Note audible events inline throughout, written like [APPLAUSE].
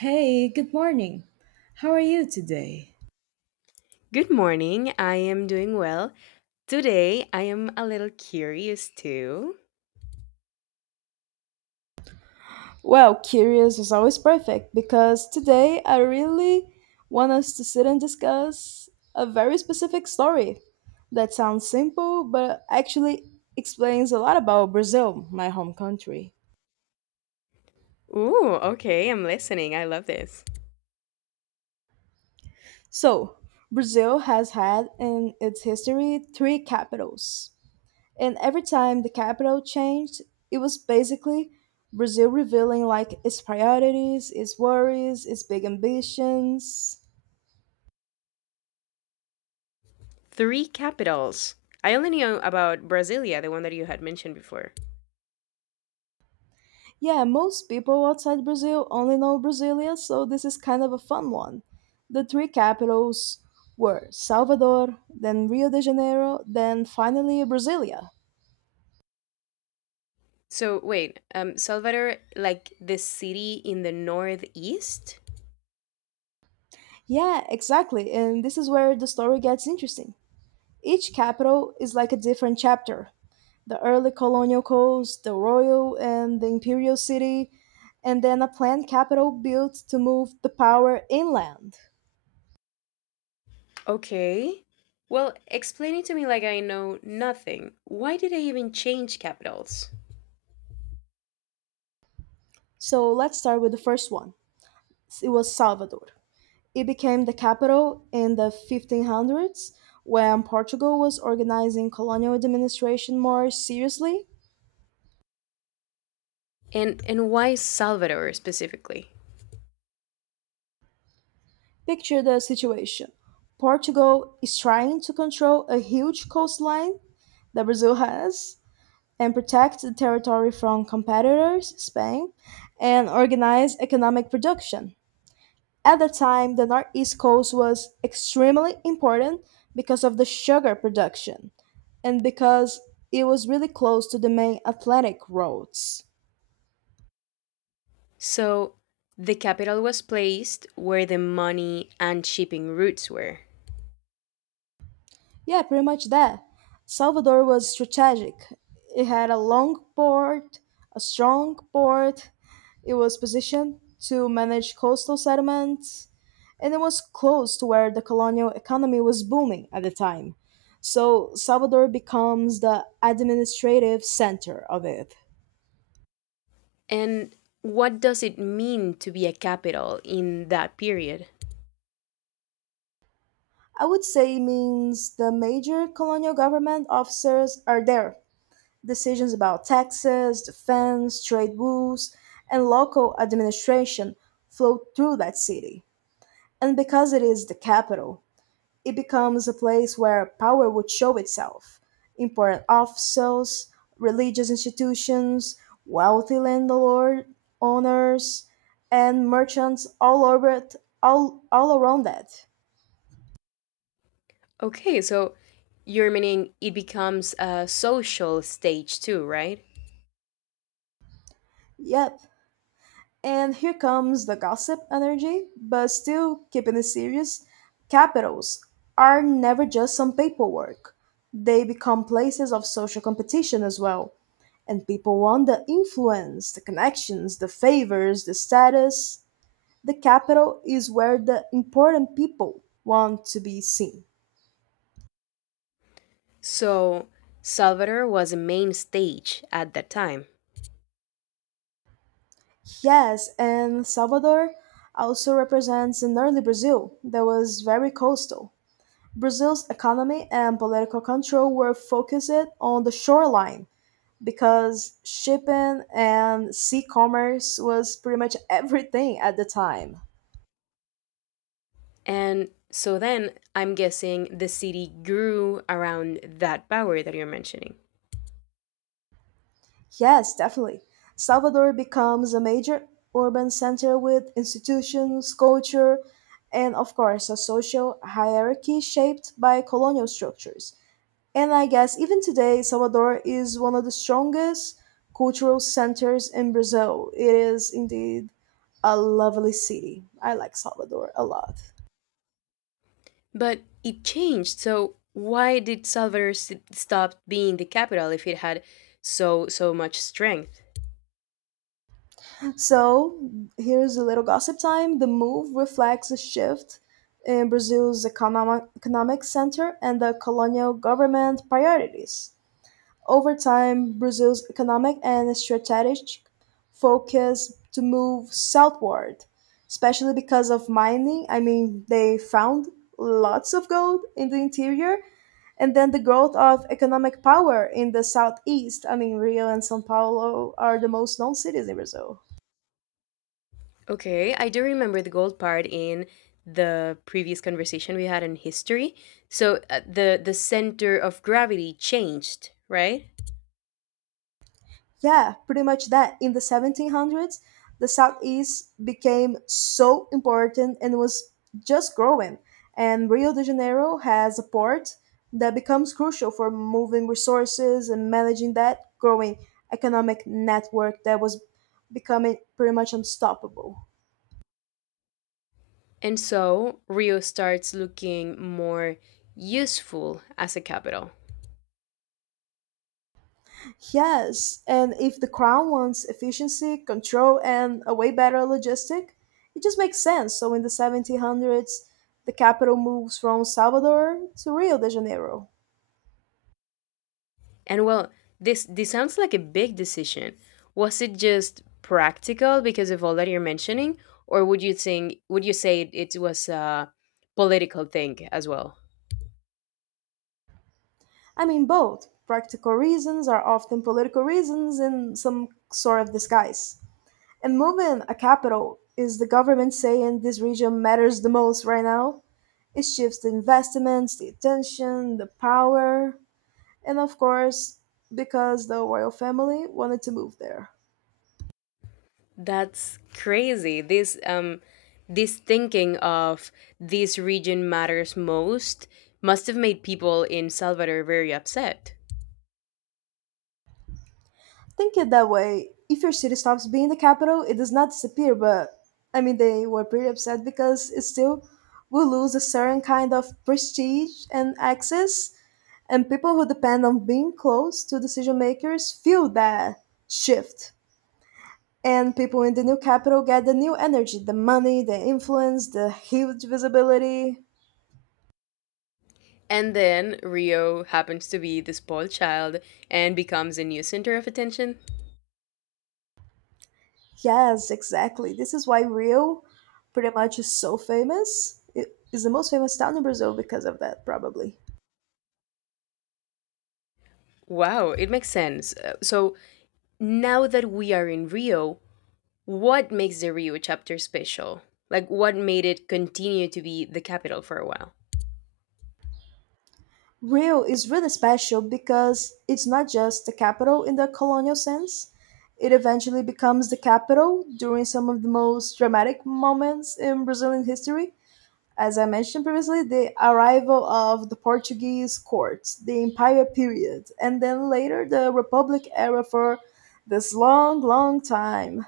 Hey, good morning. How are you today? Good morning. I am doing well. Today, I am a little curious too. Well, curious is always perfect because today I really want us to sit and discuss a very specific story that sounds simple but actually explains a lot about Brazil, my home country. Ooh, okay. I'm listening. I love this. So, Brazil has had in its history three capitals. And every time the capital changed, it was basically Brazil revealing like its priorities, its worries, its big ambitions. Three capitals. I only knew about Brasilia, the one that you had mentioned before. Yeah, most people outside Brazil only know Brasilia, so this is kind of a fun one. The three capitals were Salvador, then Rio de Janeiro, then finally Brasilia. So, wait, Salvador, like the city in the northeast? Yeah, exactly, and this is where the story gets interesting. Each capital is like a different chapter: the early colonial codes, the royal and the imperial city, and then a planned capital built to move the power inland. Okay. Well, explain it to me like I know nothing. Why did they even change capitals? So let's start with the first one. It was Salvador. It became the capital in the 1500s when Portugal was organizing colonial administration more seriously. And why Salvador specifically? Picture the situation: Portugal is trying to control a huge coastline that Brazil has and protect the territory from competitors, Spain, and organize economic production. At the time, the northeast coast was extremely important because of the sugar production and because it was really close to the main Atlantic routes. So the capital was placed where the money and shipping routes were. Yeah, pretty much that. Salvador was strategic. It had a long port, a strong port. It was positioned to manage coastal settlements, and it was close to where the colonial economy was booming at the time. So Salvador becomes the administrative center of it. And what does it mean to be a capital in that period? I would say means the major colonial government officers are there. Decisions about taxes, defense, trade rules, and local administration flow through that city. And because it is the capital, it becomes a place where power would show itself. Important officials, religious institutions, wealthy landlord owners, and merchants all over it, all around that. Okay, so you're meaning it becomes a social stage too, right? Yep. And here comes the gossip energy, but still keeping it serious. Capitals are never just some paperwork, they become places of social competition as well. And people want the influence, the connections, the favors, the status. The capital is where the important people want to be seen. So Salvador was a main stage at that time. Yes, and Salvador also represents an early Brazil that was very coastal. Brazil's economy and political control were focused on the shoreline because shipping and sea commerce was pretty much [LAUGHS] everything at the time. And so then I'm guessing the city grew around that power that you're mentioning. Yes, definitely. Salvador becomes a major urban center with institutions, culture, and of course, a social hierarchy shaped by colonial structures. And I guess even today, Salvador is one of the strongest cultural centers in Brazil. It is indeed a lovely city. I like Salvador a lot. But it changed. So why did stop being the capital if it had so much strength? So, here's a little gossip time. The move reflects a shift in Brazil's economic center and the colonial government priorities. Over time Brazil's economic and strategic focus to move southward, especially because of mining. I mean, they found lots of gold in the interior and then the growth of economic power in the southeast. I mean, Rio and São Paulo are the most known cities in Brazil. Okay, I do remember the gold part in the previous conversation we had in history. So the center of gravity changed, right? Yeah, pretty much that. In the 1700s, the Southeast became so important and was just growing. And Rio de Janeiro has a port that becomes crucial for moving resources and managing that growing economic network that was becoming pretty much unstoppable. And so Rio starts looking more useful as a capital. Yes, and if the crown wants efficiency, control, and a way better logistic, it just makes sense. So in the 1700s, the capital moves from Salvador to Rio de Janeiro. And well, this sounds like a big decision. Was it just practical because of all that you're mentioning, or would you say it was a political thing as well? I mean, both practical reasons are often political reasons in some sort of disguise. And moving a capital is the government saying this region matters the most right now. It shifts the investments, the attention, the power. And of course, because the royal family wanted to move there. That's crazy. This this thinking of this region matters most must have made people in Salvador very upset. Think it that way. If your city stops being the capital, it does not disappear, but I mean, they were pretty upset because it still will lose a certain kind of prestige and access, and people who depend on being close to decision makers feel that shift. And people in the new capital get the new energy, the money, the influence, the huge visibility. And then Rio happens to be the spoiled child and becomes a new center of attention. Yes, exactly. This is why Rio pretty much is so famous. It is the most famous town in Brazil because of that, probably. Wow, it makes sense. So now that we are in Rio, what makes the Rio chapter special? Like, what made it continue to be the capital for a while? Rio is really special because it's not just the capital in the colonial sense. It eventually becomes the capital during some of the most dramatic moments in Brazilian history. As I mentioned previously, the arrival of the Portuguese court, the empire period, and then later the republic era for this long, long time.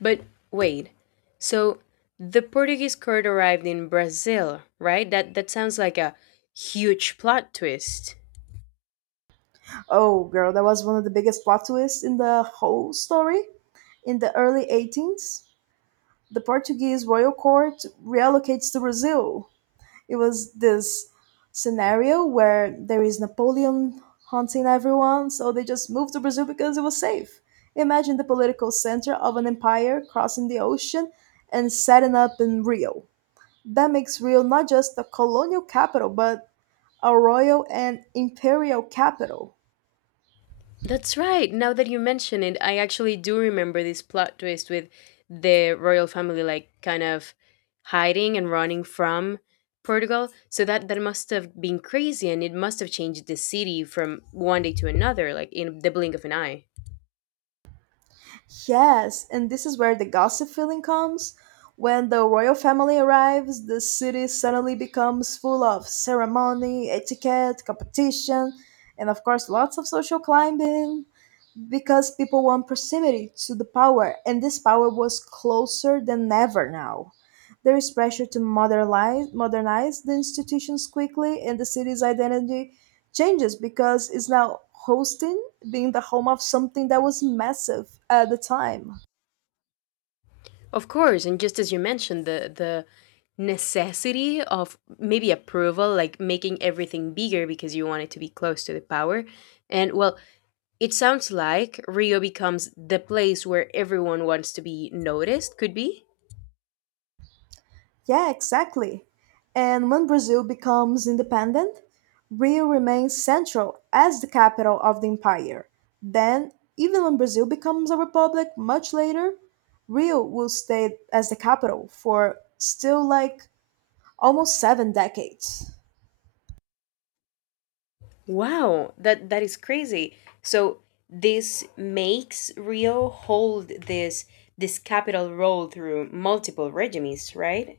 But wait, so the Portuguese court arrived in Brazil, right? That sounds like a huge plot twist. Oh, girl, that was one of the biggest plot twists in the whole story. In the early 18s, the Portuguese royal court reallocates to Brazil. It was this scenario where there is Napoleon hunting everyone, so they just moved to Brazil because it was safe. Imagine the political center of an empire crossing the ocean and setting up in Rio. That makes Rio not just a colonial capital, but a royal and imperial capital. That's right. Now that you mention it, I actually do remember this plot twist with the royal family like kind of hiding and running from Portugal. So that must have been crazy and it must have changed the city from one day to another like in the blink of an eye. Yes, and this is where the gossip feeling comes. When the royal family arrives, the city suddenly becomes full of ceremony, etiquette, competition, and of course, lots of social climbing because people want proximity to the power, and this power was closer than ever now. There is pressure to modernize the institutions quickly, and the city's identity changes because it's now hosting being the home of something that was massive at the time. Of course, and just as you mentioned the necessity of maybe approval like making everything bigger because you want it to be close to the power. And well, it sounds like Rio becomes the place where everyone wants to be noticed, could be? Yeah, exactly. And when Brazil becomes independent, Rio remains central as the capital of the empire. Then, even when Brazil becomes a republic much later, Rio will stay as the capital for still like almost 7 decades. Wow, that is crazy. So this makes Rio hold this capital role through multiple regimes, right?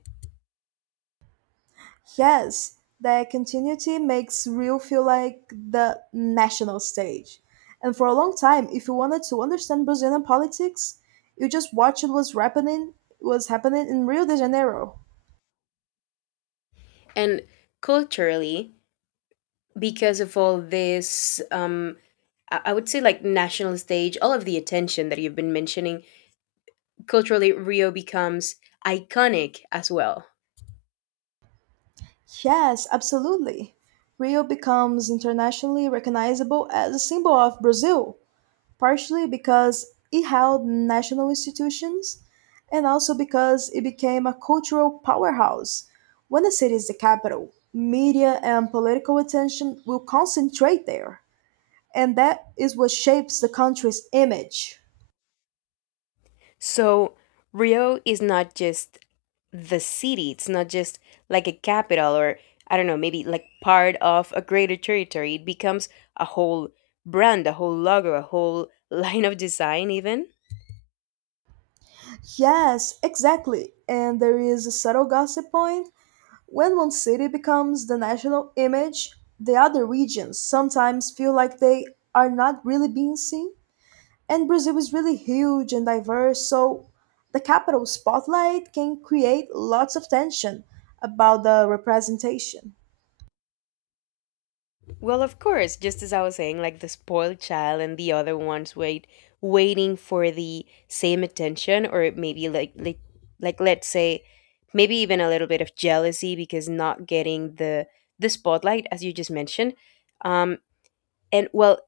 Yes, that continuity makes Rio feel like the national stage. And for a long time, if you wanted to understand Brazilian politics, you just watched what was happening in Rio de Janeiro. And culturally, because of all this, I would say like national stage, all of the attention that you've been mentioning, culturally Rio becomes iconic as well. Yes, absolutely. Rio becomes internationally recognizable as a symbol of Brazil, partially because it held national institutions and also because it became a cultural powerhouse. When a city is the capital, media and political attention will concentrate there, and that is what shapes the country's image. So Rio is not just the city, it's not just like a capital or I don't know, maybe like part of a greater territory. It becomes a whole brand, a whole logo, a whole [LAUGHS] line of design even. Yes, exactly. And there is a subtle gossip point. When one city becomes the national image, the other regions sometimes feel like they are not really being seen. And Brazil is really huge and diverse, so the capital spotlight can create lots of tension about the representation. Well, of course, just as I was saying, like the spoiled child and the other ones waiting for the same attention, or maybe like let's say maybe even a little bit of jealousy because not getting the spotlight as you just mentioned, um, and well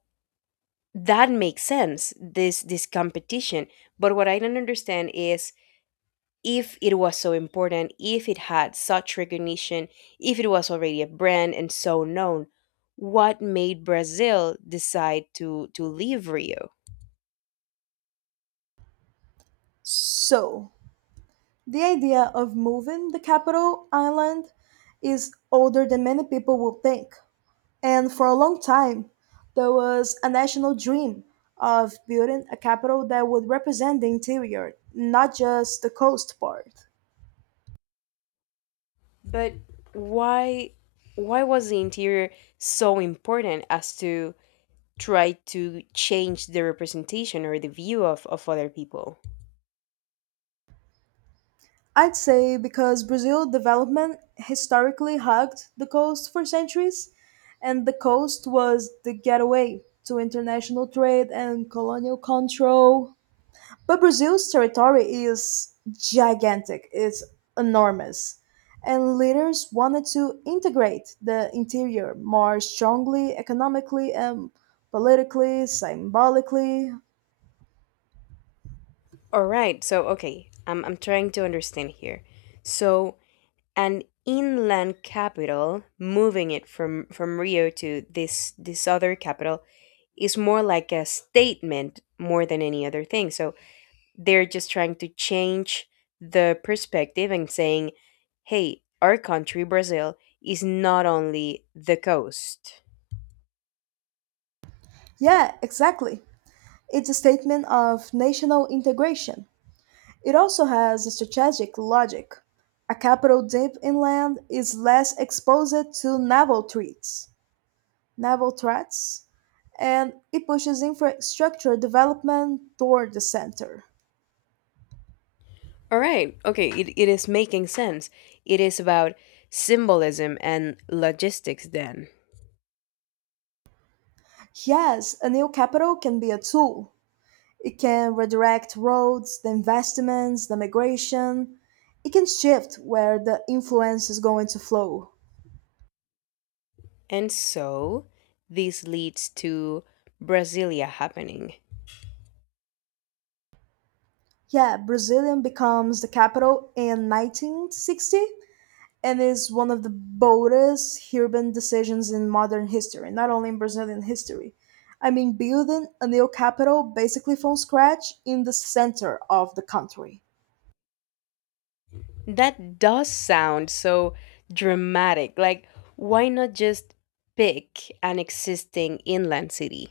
that makes sense, this competition. But what I don't understand is, if it was so important, if it had such recognition, if it was already a brand and so known, what made Brazil decide to leave Rio? So, the idea of moving the capital island is older than many people would think. And for a long time, there was a national dream of building a capital that would represent the interior, not just the coast part. But why why was the interior so important as to try to change the representation or the view of other people? I'd say because Brazil development historically hugged the coast for centuries, and the coast was the getaway to international trade and colonial control. But Brazil's territory is gigantic, it's enormous, and leaders wanted to integrate the interior more strongly economically and politically, symbolically. All right, so okay, I'm trying to understand here. So an inland capital, moving it from Rio to this other capital is more like a statement more than any other thing. So they're just trying to change the perspective and saying, "Hey, our country, Brazil, is not only the coast." Yeah, exactly. It's a statement of national integration. It also has strategic logic: a capital deep inland is less exposed to naval threats, and it pushes infrastructure development toward the center. All right. Okay, it is making sense. It is about symbolism and logistics then. Yes, a new capital can be a tool. It can redirect roads, the investments, the migration. It can shift where the influence is going to flow. And so this leads to Brasilia happening. Yeah, Brazilian becomes the capital in 1960 and is one of the boldest urban decisions in modern history, not only in Brazilian history. I mean, building a new capital basically from scratch in the center of the country. That does sound so dramatic. Like, why not just pick an existing inland city?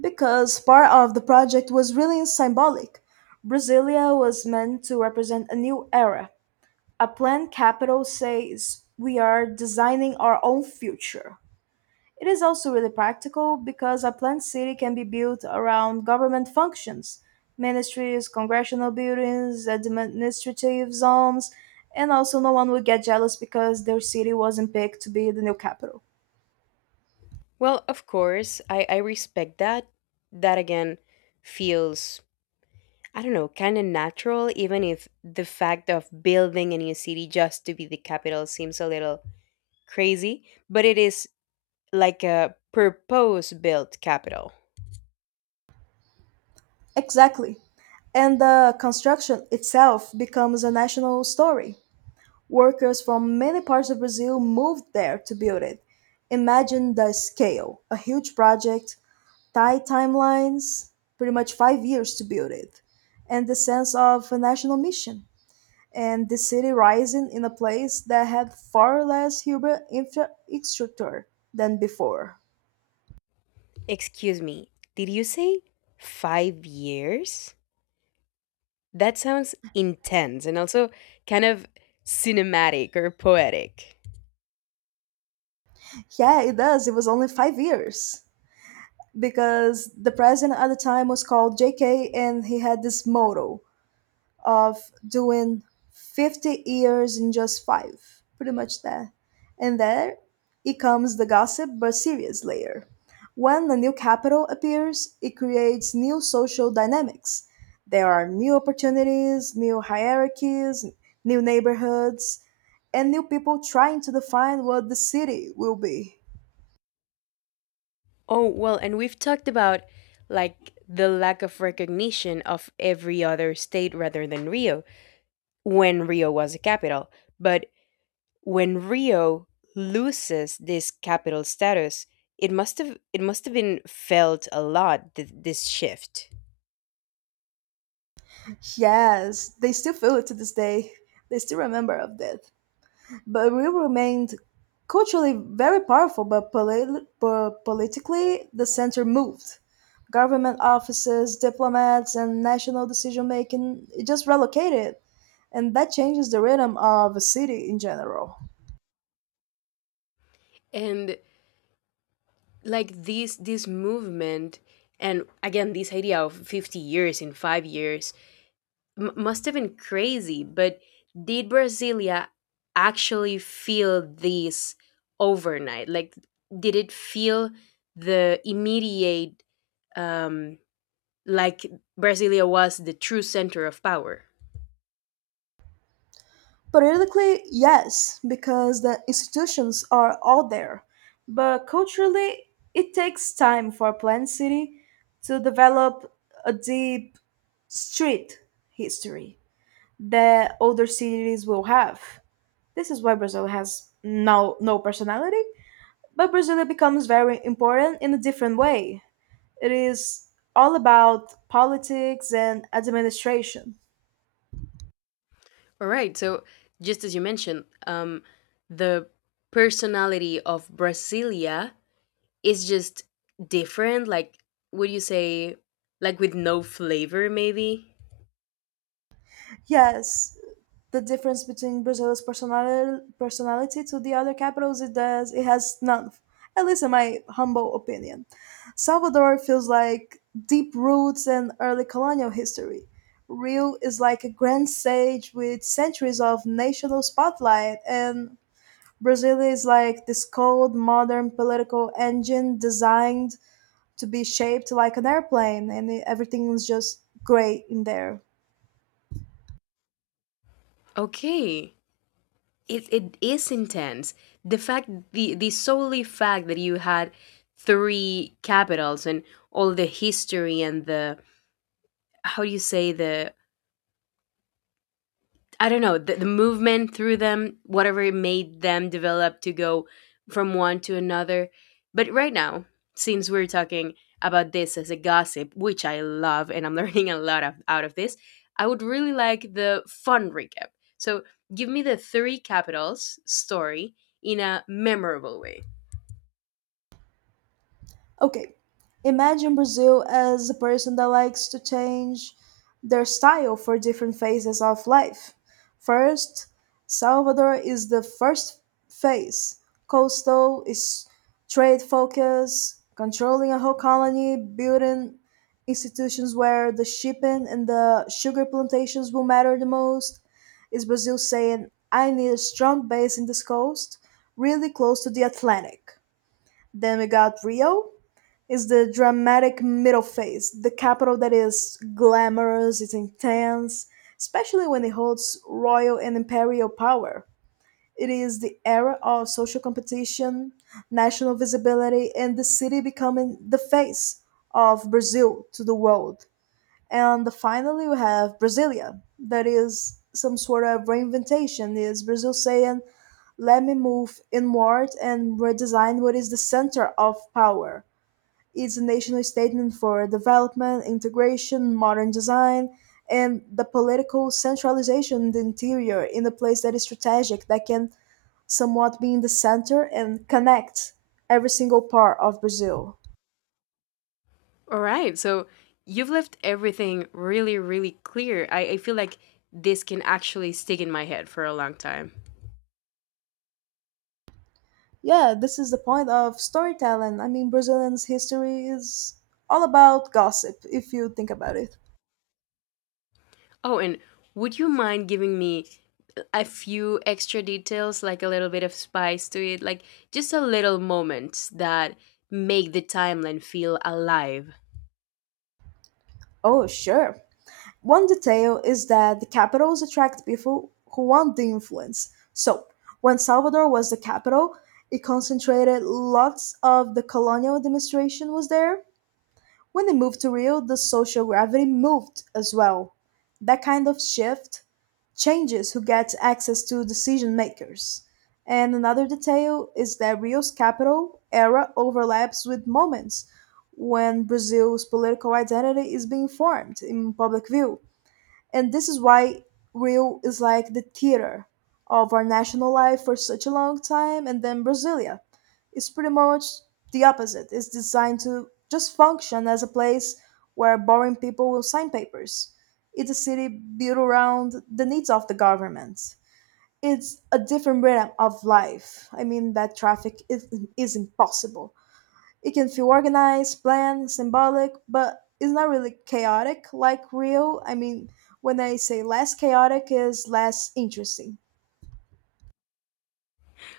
Because part of the project was really symbolic. Brasilia was meant to represent a new era. A planned capital says we are designing our own future. It is also really practical because a planned city can be built around government functions, ministries, congressional buildings, administrative zones, and also no one would get jealous because their city wasn't picked to be the new capital. Well, of course, I respect that. That again feels, I don't know, kind of natural, even if the fact of building a new city just to be the capital seems a little crazy, but it is like a purpose built capital. Exactly. And the construction itself becomes a national story. Workers from many parts of Brazil moved there to build it. Imagine the scale, a huge project, Thai timelines, pretty much 5 years to build it, and the sense of a national mission, and the city rising in a place that had far less urban infrastructure than before. Excuse me, did you say five years? That sounds intense and also kind of cinematic or poetic. Yeah, it does. It was only 5 years because the president at the time was called JK and he had this motto of doing 50 years in just five, pretty much that. And there it comes the gossip but serious layer. When the new capital appears, it creates new social dynamics. There are new opportunities, new hierarchies, new neighborhoods, and new people trying to define what the city will be. Oh, well, and we've talked about like the lack of recognition of every other state rather than Rio when Rio was a capital. But when Rio loses this capital status, it must have been felt a lot, this shift. Yes, they still feel it to this day. They still remember of that. But we remained culturally very powerful, but, but politically the center moved. Government offices, diplomats, and national decision making it just relocated, and that changes the rhythm of a city in general. And like this movement, and again this idea of 50 years in 5 years, must have been crazy. But did Brasilia actually feel this overnight? Like, did it feel the immediate, um, like Brasilia was the true center of power? Politically, yes, because the institutions are all there, but culturally, it takes time for a planned city to develop a deep street history that other cities will have. This is why Brazil has no personality, but Brazil becomes very important in a different way. It is all about politics and administration. All right. So, just as you mentioned, the personality of Brasilia is just different. Like, would you say, like with no flavor, maybe? Yes, the difference between Brazil's personality to the other capitals, it has none. At least in my humble opinion, Salvador feels like deep roots and early colonial history. Rio is like a grand stage with centuries of national spotlight, and Brazil is like this cold, modern political engine designed to be shaped like an airplane, and everything is just great in there. Okay. It is intense. The solely fact that you had three capitals and all the history, and the how do you say the I don't know, the movement through them, whatever it made them develop to go from one to another. But right now, since we're talking about this as a gossip, which I love and I'm [LAUGHS] learning a lot of, out of this, I would really like the fun recap. So give me the three capitals story in a memorable way. Okay, imagine Brazil as a person that likes to change their style for different phases of life. First, Salvador is the first phase. Coastal is trade focus, controlling a whole colony, building institutions where the shipping and the sugar plantations will matter the most. Is Brazil saying, I need a strong base in this coast, really close to the Atlantic? Then we got Rio, is the dramatic middle phase, the capital that is glamorous, it's intense, especially when it holds royal and imperial power. It is the era of social competition, national visibility, and the city becoming the face of Brazil to the world. And finally, we have Brasilia, that is some sort of reinventation. Is Brazil saying, let me move inward and redesign what is the center of power? Is a national statement for development, integration, modern design, and the political centralization in the interior in a place that is strategic, that can somewhat be in the center and connect every single part of Brazil. All right. So you've left everything really, really clear. I feel like this can actually stick in my head for a long time. Yeah, this is the point of storytelling. I mean, Brazilians' history is all about gossip, if you think about it. Oh, and would you mind giving me a few extra details, like a little bit of spice to it, like just a little moments that make the timeline feel alive? Oh, sure. One detail is that the capitals attract people who want the influence. So, when Salvador was the capital, it concentrated lots of the colonial administration was there. When they moved to Rio, the social gravity moved as well. That kind of shift changes who gets access to decision makers. And another detail is that Rio's capital era overlaps with moments when Brazil's political identity is being formed in public view, and this is why Rio is like the theater of our national life for such a long time. And then Brasilia is pretty much the opposite. It's designed to just function as a place where boring people will sign papers. It's a city built around the needs of the government. It's a different rhythm of life. I mean, that traffic is impossible. It can feel organized, planned, symbolic, but it's not really chaotic like real. I mean, when I say less chaotic is less interesting.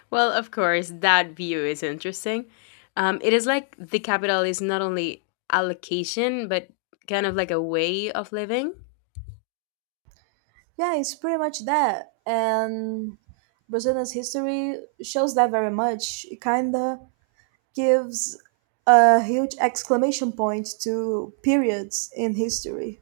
Well, of course, that view is interesting. It is like the capital is not only allocation, but kind of like a way of living. Yeah, it's pretty much that. And Brazilian's history shows that very much. It kinda gives a huge exclamation point to periods in history.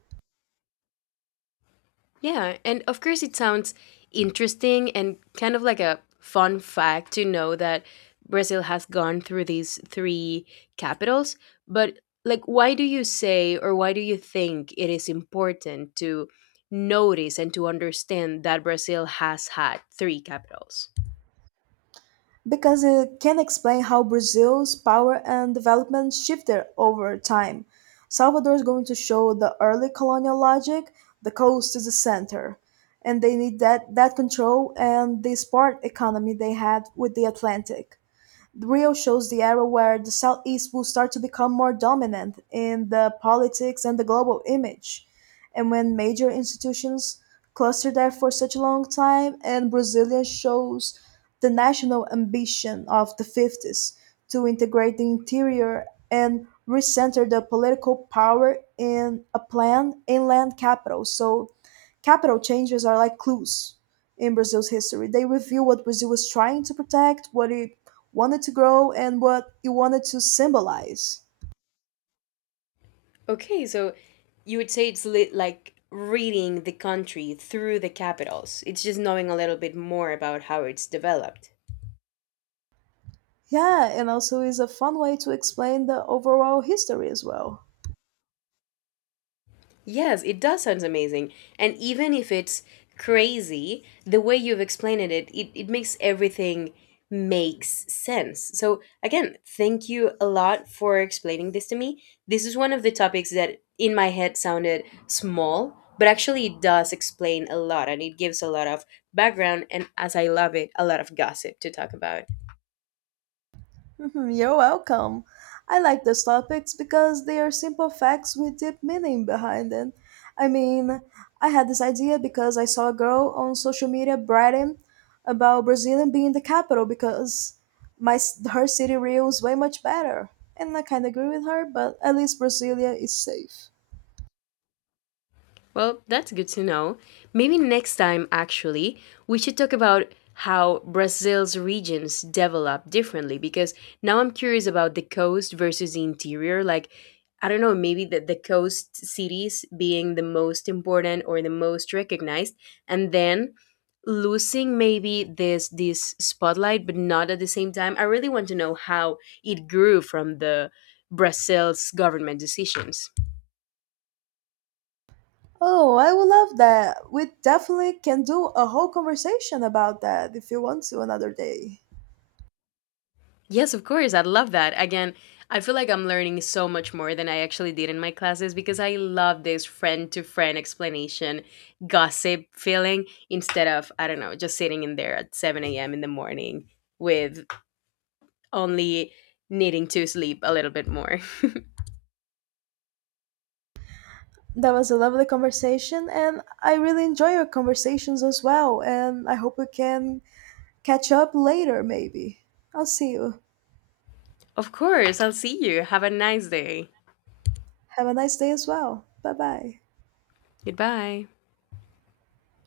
Yeah, and of course, it sounds interesting and kind of like a fun fact to know that Brazil has gone through these three capitals. But, like, why do you say, or why do you think it is important to notice and to understand that Brazil has had three capitals? Because it can explain how Brazil's power and development shifted over time. Salvador is going to show the early colonial logic, the coast is the center, and they need that control and the sport economy they had with the Atlantic. The Rio shows the era where the Southeast will start to become more dominant in the politics and the global image, and when major institutions cluster there for such a long time, and Brazilian shows the national ambition of the 50s to integrate the interior and recenter the political power in a planned inland capital. So Capital changes are like clues in Brazil's history. They reveal what Brazil was trying to protect, what it wanted to grow, and what it wanted to symbolize. Okay, so you would say it's like reading the country through the capitals, it's just knowing a little bit more about how it's developed. Yeah, and also is a fun way to explain the overall history as well. Yes, it does sounds amazing. And even if it's crazy, the way you've explained it, it makes everything makes sense. So again, thank you a lot for explaining this to me. This is one of the topics that in my head sounded small, but actually it does explain a lot, and it gives a lot of background, and as I love it, a lot of gossip to talk about. Mhm. You're welcome. I like those topics because they are simple facts with deep meaning behind them. I mean, I had this idea because I saw a girl on social media bragging about Brazilian being the capital because her city Rio is way much better, and I kind of agree with her. But at least Brasilia is safe. Well, that's good to know. Maybe next time, actually, we should talk about how Brazil's regions develop differently, because now I'm curious about the coast versus the interior. Like, I don't know, maybe the coast cities being the most important or the most recognized, and then losing maybe this spotlight but not at the same time. I really want to know how it grew from the Brazil's government decisions. Oh, I would love that. We definitely can do a whole conversation about that if you want to another day. Yes, of course. I love that. Again, I feel like I'm learning so much more than I actually did in my classes, because I love this friend to friend explanation, gossip feeling, instead of, I don't know, just sitting in there at 7 a.m. in the morning with only needing to sleep a little bit more. [LAUGHS] That was a lovely conversation, and I really enjoy your conversations as well. And I hope we can catch up later, maybe. I'll see you. Of course. I'll see you. Have a nice day. Have a nice day as well. Bye bye. Goodbye.